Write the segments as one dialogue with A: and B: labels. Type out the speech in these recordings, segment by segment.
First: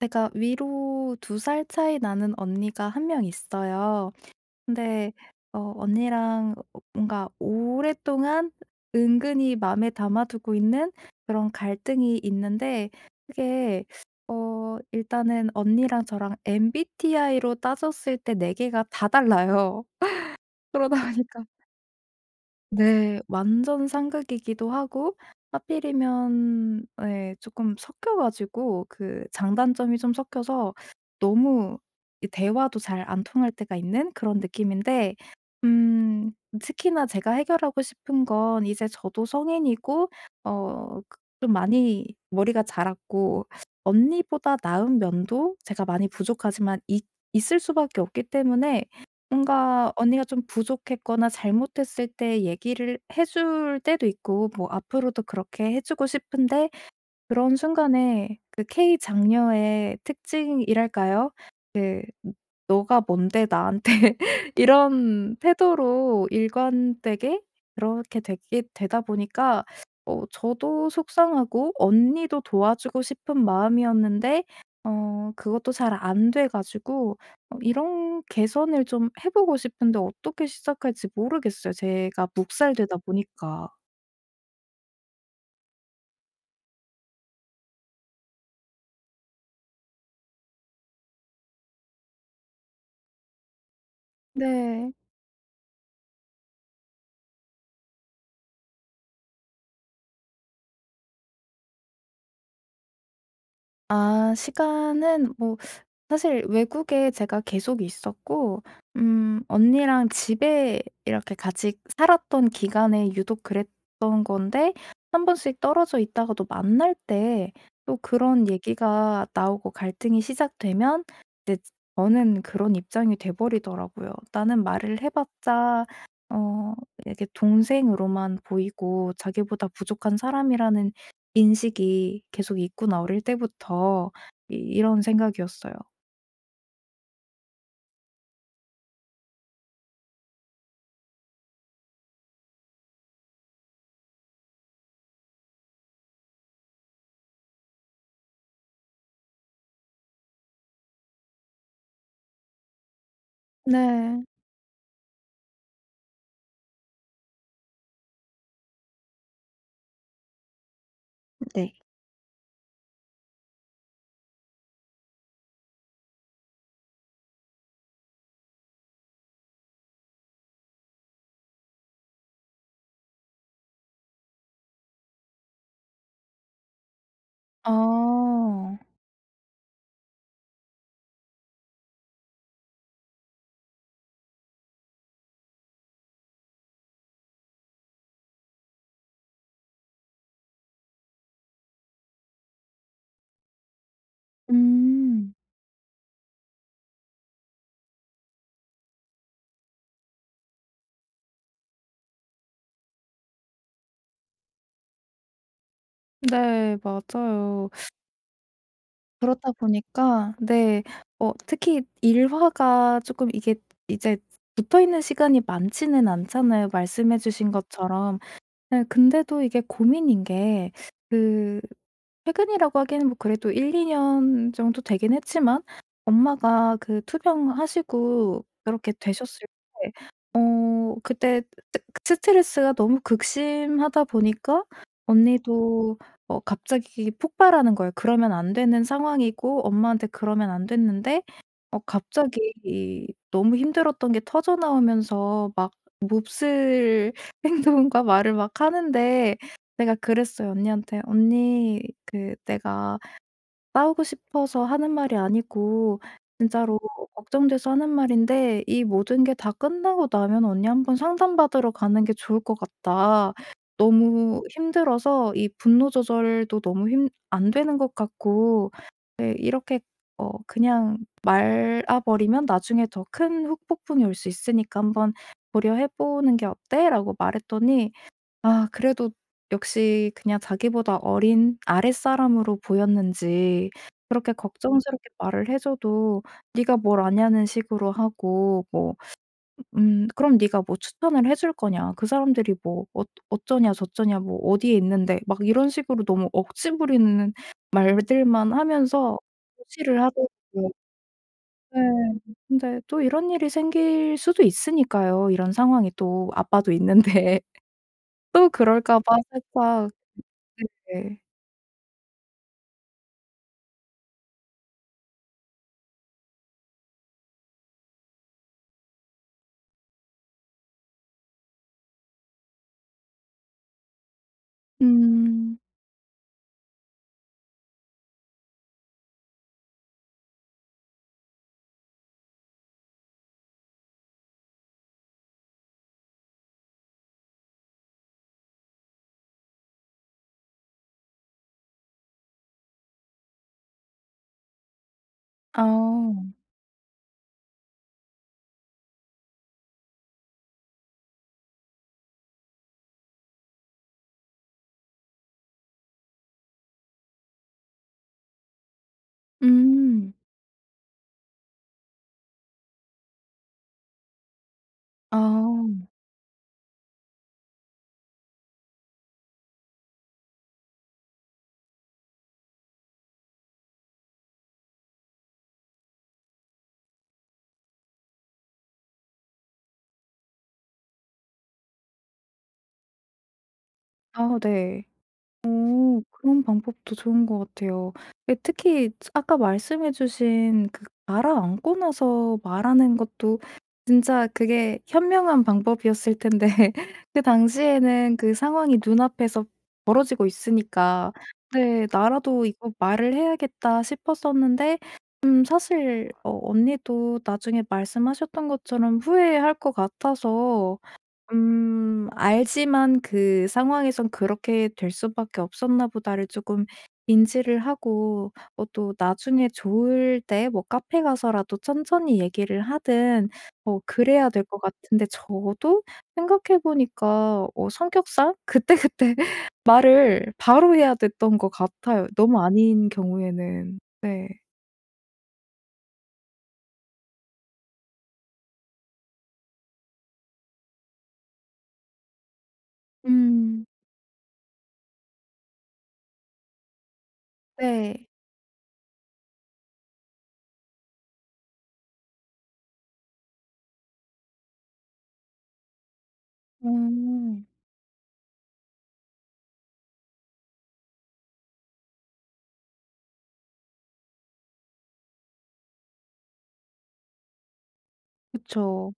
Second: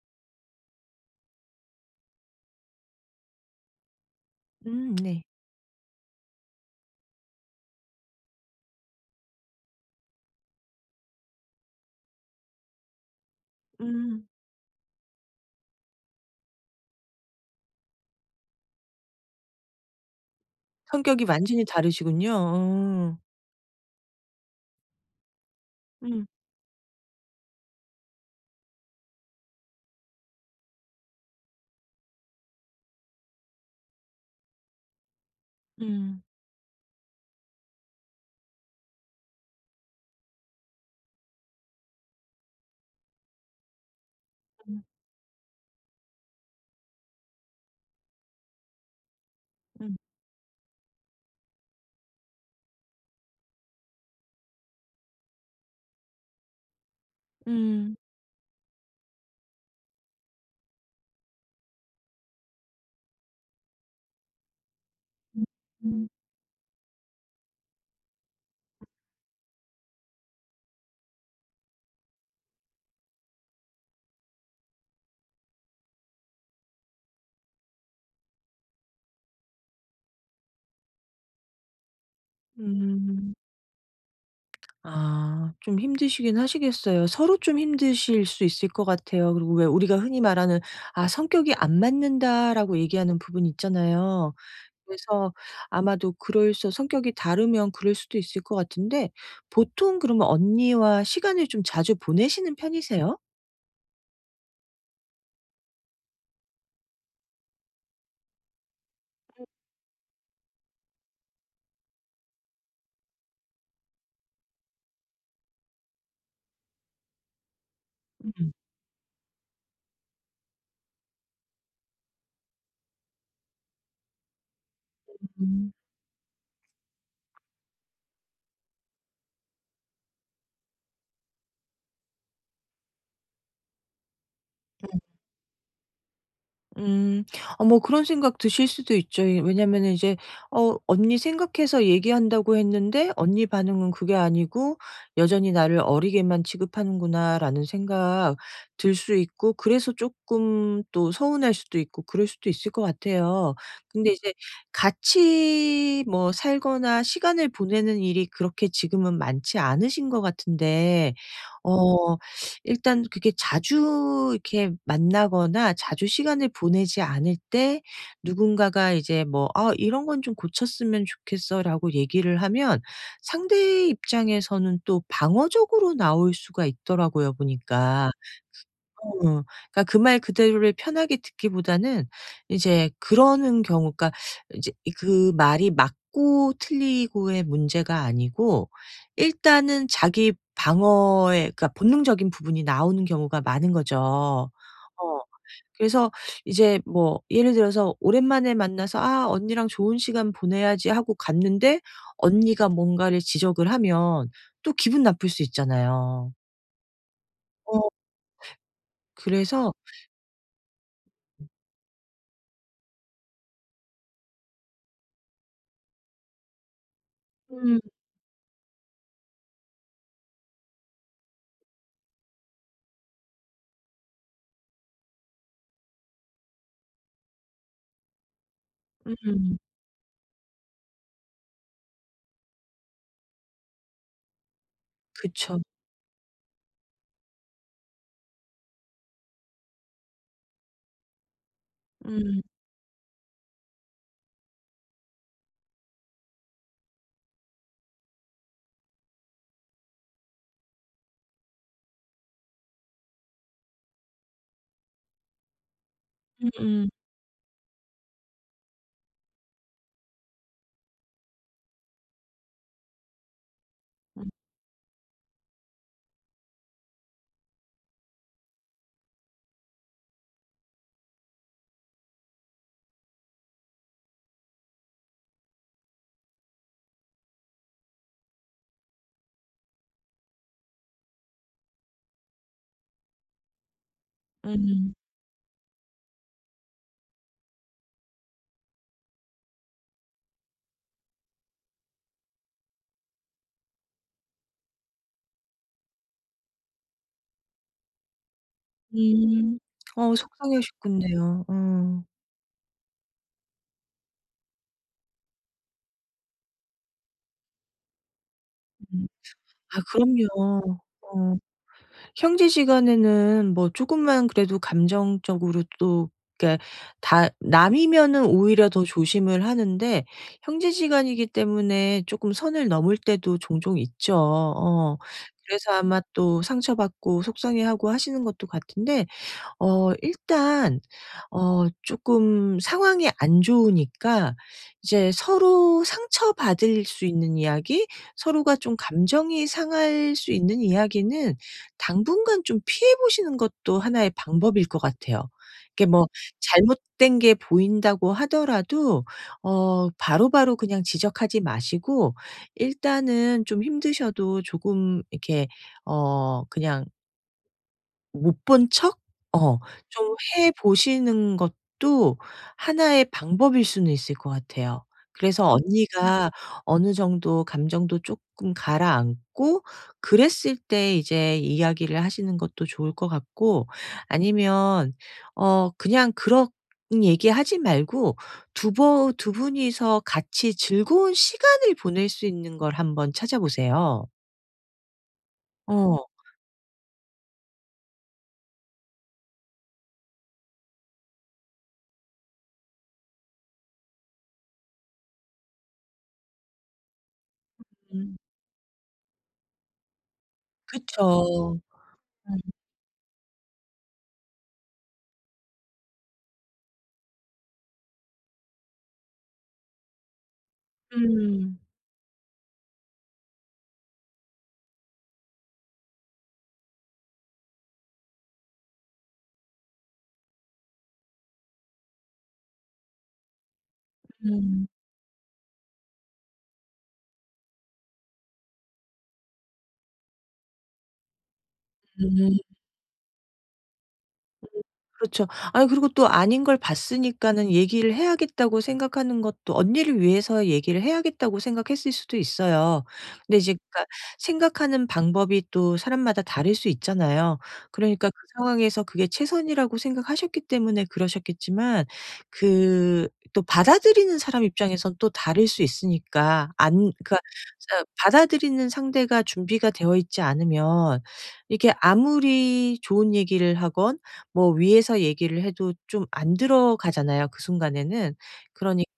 A: 제가 위로 두 살 차이 나는 언니가 한 명 있어요.
B: 음,
A: 근데
B: 네.
A: 언니랑 뭔가 오랫동안 은근히 마음에 담아두고 있는 그런 갈등이 있는데 그게
B: 음.
A: 일단은 언니랑 저랑 MBTI로 따졌을 때 네 개가 다 달라요. 그러다
B: 성격이
A: 보니까
B: 완전히 다르시군요.
A: 네.
B: 어.
A: 완전 상극이기도 하고,
B: 음.
A: 하필이면 네, 조금 섞여 가지고 그 장단점이 좀 섞여서 너무 이 대화도 잘 안 통할 때가 있는 그런 느낌인데
B: 음.
A: 음 특히나 제가 해결하고 싶은 건, 이제 저도 성인이고 그 좀 많이 머리가 자랐고 언니보다
B: 음.
A: 나은 면도 제가 많이 부족하지만 있 있을 수밖에 없기 때문에, 뭔가
B: 음.
A: 언니가 좀 부족했거나 잘못했을 때 얘기를 해줄 때도 있고 뭐 앞으로도 그렇게 해 주고 싶은데, 그런
B: 음.
A: 순간에 그 K 장녀의 특징이랄까요? 그 "너가 뭔데 나한테." 이런
B: 음.
A: 태도로 일관되게 그렇게 되게 되다 보니까 저도 속상하고 언니도 도와주고 싶은 마음이었는데 그것도 잘 안 돼 가지고 이런 개선을 좀 해 보고 싶은데 어떻게 시작할지 모르겠어요, 제가 묵살되다
B: 음.
A: 보니까.
B: 아, 좀 힘드시긴 하시겠어요. 서로 좀 힘드실 수 있을 것 같아요. 그리고 왜 우리가 흔히 말하는 '아 성격이 안 맞는다.'라고 얘기하는 부분이 있잖아요.
A: 네.
B: 그래서 아마도 그럴 수 성격이 다르면 그럴 수도 있을 것 같은데, 보통 그러면 언니와 시간을 좀 자주 보내시는 편이세요?
A: 아, 시간은 뭐 사실 외국에 제가 계속 있었고 언니랑 집에 이렇게 같이 살았던 기간에 유독 그랬던 건데, 한 번씩 떨어져 있다가도 만날 때 또 그런
B: 음.
A: 얘기가 나오고 갈등이 시작되면, 이제 저는 그런 입장이 돼 버리더라고요. 나는 말을 해
B: 음.
A: 봤자 어 이렇게 동생으로만 보이고 자기보다 부족한 사람이라는 인식이 계속 있구나, 어릴 때부터. 이 이런 생각이었어요.
B: 음. 아, 뭐 그런 생각 드실 수도 있죠. 이 왜냐면은 이제 언니 생각해서 얘기한다고 했는데 언니 반응은 그게 아니고 '여전히 나를 어리게만 취급하는구나.'라는 생각 들 수 있고, 그래서 조금 또 서운할 수도 있고 그럴 수도 있을 것 같아요. 근데
A: 네.
B: 이제 같이 뭐 살거나 시간을 보내는 일이 그렇게 지금은 많지 않으신 것 같은데,
A: 네.
B: 어 일단 그게 자주 이렇게 만나거나 자주 시간을 보내지 않을 때 누군가가 이제 뭐 "아 이런 건 좀 고쳤으면 좋겠어."라고 얘기를 하면 상대의 입장에서는 또 방어적으로 나올 수가 있더라고요, 보니까.
A: 아.
B: 어. 그러니까 그 말 그대로를 편하게 듣기보다는, 이제 그러는 경우 그러니까 이제 이 그 말이 맞고 틀리고의 문제가 아니고 일단은 자기 방어의, 그러니까 본능적인 부분이 나오는 경우가 많은 거죠. 어.
A: 음.
B: 그래서 이제 뭐 예를 들어서 오랜만에 만나서 '아 언니랑 좋은 시간 보내야지.' 하고 갔는데 언니가 뭔가를 지적을 하면 또 기분 나쁠 수 있잖아요.
A: 네, 맞아요.
B: 어.
A: 그렇다
B: 그래서.
A: 보니까 네, 특히 일화가 쪼끔 이게 이제 붙어있는 시간이 많지는 않잖아요, 말씀해 주신
B: 음.
A: 것처럼. 네, 근데도 이게 고민인 게 그 최근이라고 하기에는 뭐 그래도 1-2년 정도 되긴 했지만, 엄마가 그 투병하시고 그렇게 되셨을
B: 음.
A: 때 그때 스 스트레스가 너무 극심하다 보니까
B: 그쵸.
A: 언니도 갑자기 폭발하는 거예요. 그러면 안 되는 상황이고 엄마한테 그러면 안 됐는데
B: 음.
A: 갑자기 이 너무 힘들었던 게 터져 나오면서 막 몹쓸 행동과 말을 막 하는데, 제가 그랬어요 언니한테. "언니, 그 내가 싸우고 싶어서 하는 말이 아니고 진짜로
B: 음음.
A: 걱정돼서 하는 말인데, 이 모든 게 다 끝나고 나면 언니 한 번 상담받으러 가는 게 좋을 것 같다.
B: 음.
A: 너무 힘들어서 이 분노 조절도 너무 힘 안 되는 것 같고, 네, 이렇게 그냥 말아 버리면 나중에 더 큰 후폭풍이 올 수 있으니까 한번 고려해 보는 게 어때?"라고 말했더니, 아 그래도 역시 그냥 자기보다 어린 아랫사람으로 보였는지, 그렇게
B: 음.
A: 걱정스럽게 말을 해 줘도 "네가 뭘 아냐."는 식으로 하고, 뭐 음, "그럼 네가 뭐 추천을 해줄 거냐. 그 사람들이 뭐 어쩌냐 저쩌냐 뭐 어디에 있는데." 막 이런 식으로 너무 억지 부리는 말들만 하면서
B: 음.
A: 무시를
B: 어,
A: 하더라고요.
B: 속상해하셨겠네요. 어.
A: 네.
B: 음.
A: 근데 또 이런 일이 생길 수도 있으니까요, 이런 상황이 또 아빠도 있는데. 또 그럴까 봐
B: 아,
A: 살짝.
B: 그럼요.
A: 네.
B: 어 형제 시간에는 뭐 쪼끔만 그래도 감정적으로 또, 그러니까 다 남이면은 오히려 더 조심을 하는데 형제 시간이기 때문에 쪼끔 선을 넘을 때도 종종 있죠. 어.
A: 음.
B: 그래서 아마 또 상처받고 속상해하고 하시는 것도 같은데, 일단 조금 상황이 안 좋으니까 이제 서로 상처받을 수 있는 이야기, 서로가 좀 감정이 상할 수 있는 이야기는 당분간 좀 피해 보시는 것도 하나의 방법일 것 같아요. 이게 뭐
A: 아.
B: 잘못된 게 보인다고 하더라도 바로바로 그냥 지적하지 마시고 일단은 좀 힘드셔도 조금 이렇게 그냥 못 본 척 어
A: 음.
B: 좀 해 보시는 것도 하나의 방법일 수는 있을 것 같아요.
A: 아.
B: 그래서 언니가 어느 정도 감정도 쪼끔 가라앉고 그랬을 때 이제 이야기를 하시는 것도 좋을 것 같고, 아니면 그냥 그런 얘기하지 말고 두 분이서 같이 즐거운 시간을 보낼 수 있는 걸 한번 찾아보세요.
A: 아, 네. 오,
B: 어.
A: 그런 방법도 좋은 것 같아요. 예, 특히 아까 말씀해 주신 그 가라앉고 나서 말하는 것도 진짜 그게 현명한 방법이었을 텐데, 그 당시에는
B: 음.
A: 그 상황이 눈앞에서 벌어지고 있으니까
B: 그쵸.
A: 네,
B: 음.
A: '나라도 이거 말을 해야겠다.' 싶었었는데 사실 언니도 나중에 말씀하셨던 것처럼 후회할 것 같아서.
B: 음.
A: 알지만 그 상황에선 '그렇게 될 수밖에 없었나 보다.'를 조금 인지를 하고 또 나중에 좋을 때 뭐 카페 가서라도 천천히 얘기를 하든 그래야 될 것
B: 음.
A: 같은데, 저도 생각해 보니까 성격상 그때그때 말을 바로 해야 됐던 것 같아요,
B: 음.
A: 너무 아닌 경우에는. 네.
B: 그렇죠. 아니 그리고 또 아닌 걸 봤으니까는 얘기를 해야겠다고 생각하는 것도 언니를 위해서 얘기를 해야겠다고 생각했을 수도 있어요. 근데 이제
A: 음.
B: 그러니까 생각하는 방법이 또 사람마다 다를 수 있잖아요.
A: 네.
B: 그러니까 그 상황에서 그게 최선이라고 생각하셨기 때문에 그러셨겠지만 그 또 받아들이는 사람 입장에선 또 다를 수 있으니까 안 그러니까
A: 음.
B: 자, 받아들이는 상대가 준비가 되어 있지 않으면 이게 아무리 좋은 얘기를 하건 뭐 위에서 얘기를 해도 좀 안 들어가잖아요, 그 순간에는. 그러니
A: 그쵸.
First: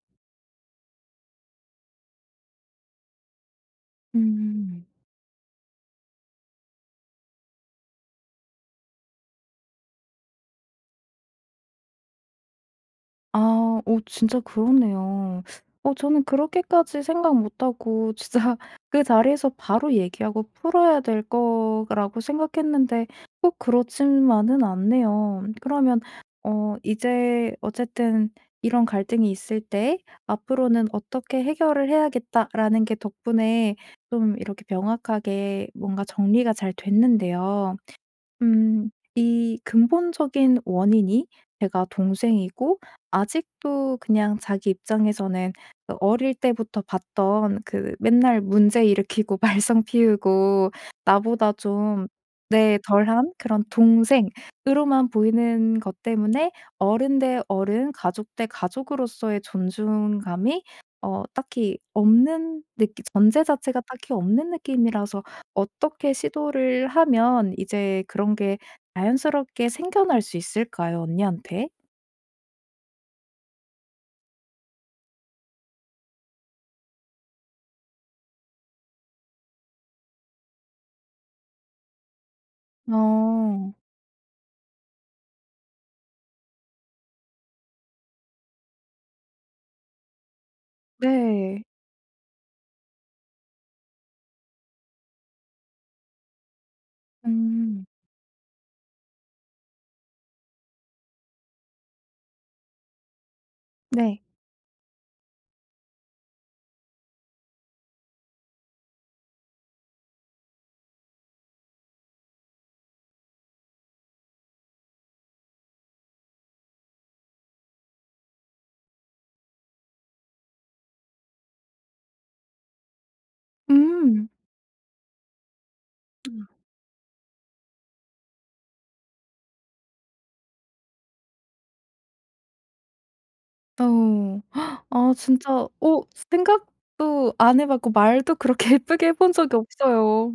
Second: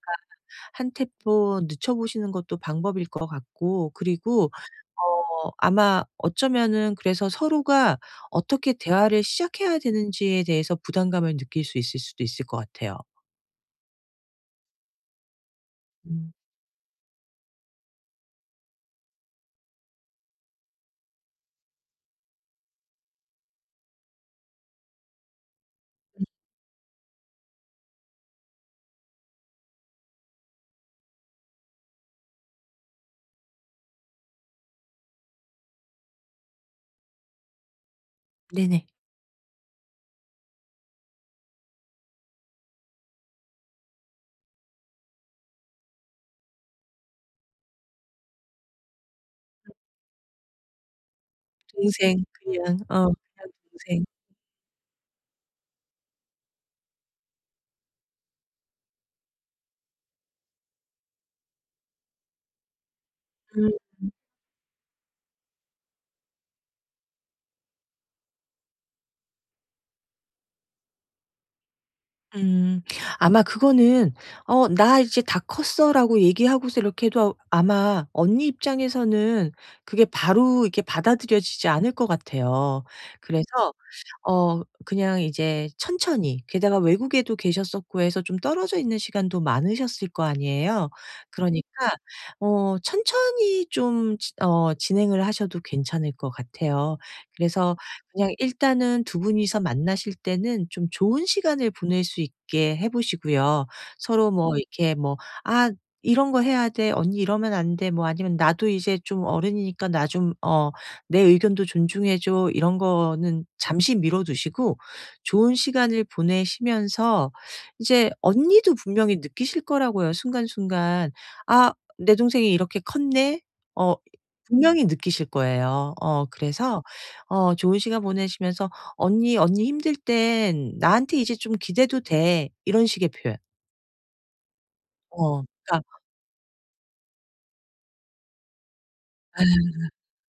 B: 한 템포 늦춰 보시는 것도 방법일 것 같고, 그리고
A: 음.
B: 아마 어쩌면은 그래서 서로가 어떻게 대화를 시작해야 되는지에 대해서 부담감을 느낄 수 있을 수도 있을 것 같아요.
A: 아. 오, 진짜 그러네요. 저는
B: 음.
A: 그렇게까지 생각 못 하고, 진짜 그 자리에서 바로 얘기하고 풀어야 될 거라고 생각했는데 꼭 그렇지만은 않네요. 그러면 이제 어쨌든 이런 갈등이 있을 때 '앞으로는 어떻게 해결을 해야겠다.'라는 게 덕분에 좀 이렇게 명확하게 뭔가 정리가 잘 됐는데요.
B: 네네.
A: 음. 이 근본적인 원인이 제가 동생이고 아직도 그냥 자기 입장에서는 그 어릴 때부터 봤던, 그 맨날 문제 일으키고 말썽 피우고 나보다 좀
B: 동생
A: 네,
B: 그냥. 어.
A: 덜한
B: 그냥
A: 그런
B: 동생.
A: 동생으로만 보이는 것 때문에 어른 대 어른, 가족 대 가족으로서의 존중감이 딱히 없는 느, 전제
B: 음.
A: 자체가 딱히 없는 느낌이라서, 어떻게 시도를 하면 이제 그런 게 자연스럽게 생겨날 수 있을까요, 언니한테?
B: 음. 아마 그거는 "어 나 이제 다 컸어."라고 얘기하고서 이렇게 해도 아마 언니 입장에서는 그게 바로 이렇게 받아들여지지 않을 것 같아요.
A: 어.
B: 그래서 그냥 이제 천천히, 게다가 외국에도 계셨었고 해서 좀 떨어져 있는 시간도 많으셨을 거 아니에요. 그러니까
A: 네.
B: 천천히 좀 지 어 진행을 하셔도 괜찮을 것 같아요. 그래서
A: 음.
B: 그냥 일단은 두 분이서 만나실 때는 좀 좋은 시간을 보낼 수 있게 해 보시고요.
A: 네.
B: 서로 뭐 이렇게, 뭐 "아 이런 거 해야 돼. 언니 이러면 안 돼." 뭐 아니면 "나도 이제 좀 어른이니까 나좀어 내 의견도 존중해 줘." 이런 거는 잠시 미뤄 두시고 좋은 시간을 보내시면서 이제 언니도 분명히 느끼실 거라고요, 순간순간. '아 내 동생이 이렇게 컸네.' 어
A: 음.
B: 분명히 느끼실 거예요.
A: 음.
B: 그래서 좋은 시간 보내시면서 "언니, 언니 힘들 땐 나한테 이제 좀 기대도 돼." 이런 식의 표현.
A: 어. 아, 진짜
B: 그러니까
A: 어 생각도 안 해 봤고 말도 그렇게 예쁘게 해본 적이 없어요.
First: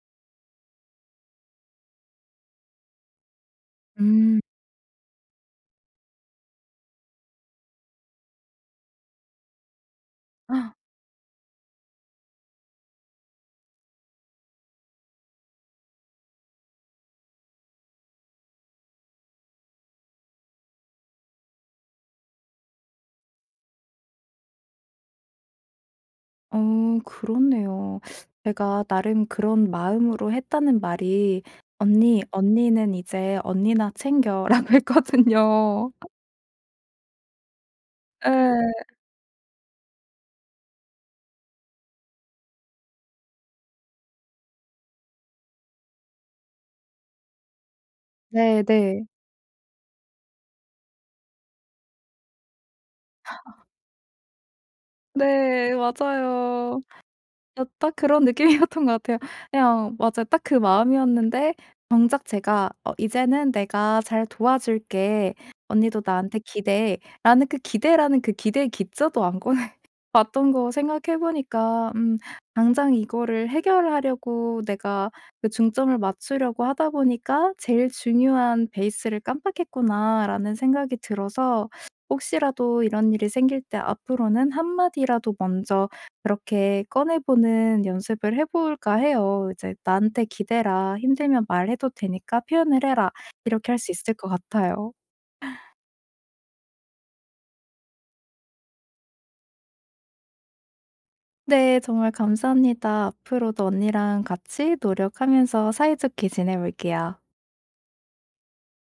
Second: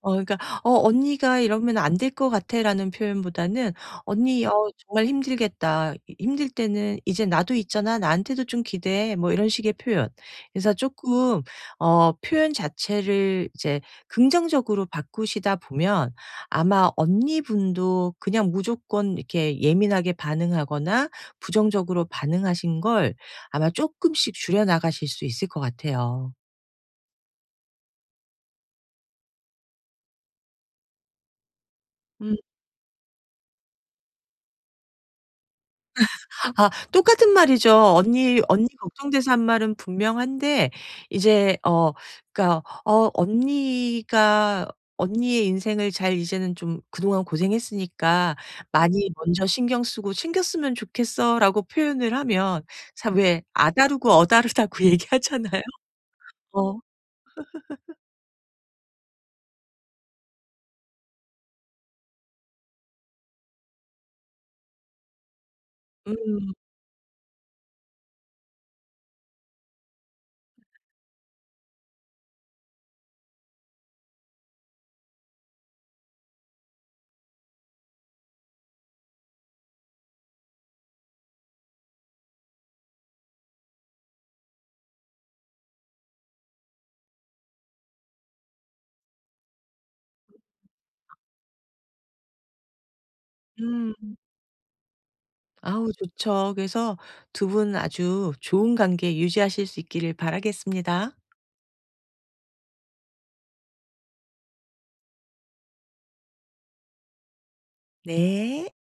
B: 어 그러니까 어 언니가 이러면 안 될 것 같아."라는 표현보다는
A: 음.
B: "언니 정말 힘들겠다. 이 힘들 때는 이제 나도 있잖아. 나한테도 좀 기대해." 뭐 이런 식의 표현. 그래서 조금 표현 자체를 이제 긍정적으로 바꾸시다 보면 아마 언니분도 그냥 무조건 이렇게 예민하게 반응하거나 부정적으로 반응하신 걸 아마 조금씩 줄여 나가실 수 있을 것 같아요.
A: 그렇네요. 제가 나름 그런 마음으로 했다는 말이 "언니,
B: 음.
A: 언니는 이제 언니나 챙겨."라고 했거든요.
B: 아, 똑같은 말이죠. 언니
A: 예.
B: 걱정돼서 한 말은 분명한데 이제 그러니까 언니가 언니의 인생을 잘, 이제는 좀 '그동안 고생했으니까
A: 네, 네.
B: 많이 먼저 신경 쓰고 챙겼으면 좋겠어.'라고 표현을 하면, 사 왜 아다르고 어다르다고 얘기하잖아요.
A: 네,
B: 어.
A: 맞아요. 딱 그런 느낌이었던 것 같아요. 그냥 맞아요. 딱 그 마음이었는데 정작 제가 "어 이제는 내가 잘 도와줄게. 언니도 나한테
B: 음.
A: 기대해." 라는 그 기대라는, 그 기대의 기저도안고 봤던 거 생각해 보니까, 당장 이거를 해결하려고 내가 그 중점을 맞추려고 하다 보니까 '제일 중요한 베이스를 깜빡했구나.'라는 생각이 들어서, 혹시라도 이런 일이 생길 때 앞으로는 한 마디라도 먼저 그렇게 꺼내 보는 연습을 해 볼까 해요. 이제 "나한테 기대라. 힘들면 말해도 되니까 표현을 해라." 이렇게 할 수 있을
B: 음.
A: 것 같아요.
B: 아우, 좋죠. 그래서 두 분 아주 좋은 관계 유지하실 수 있기를 바라겠습니다.
A: 네. 정말 감사합니다. 앞으로도 언니랑 같이 노력하면서 사이좋게 지내 볼게요.
B: 네.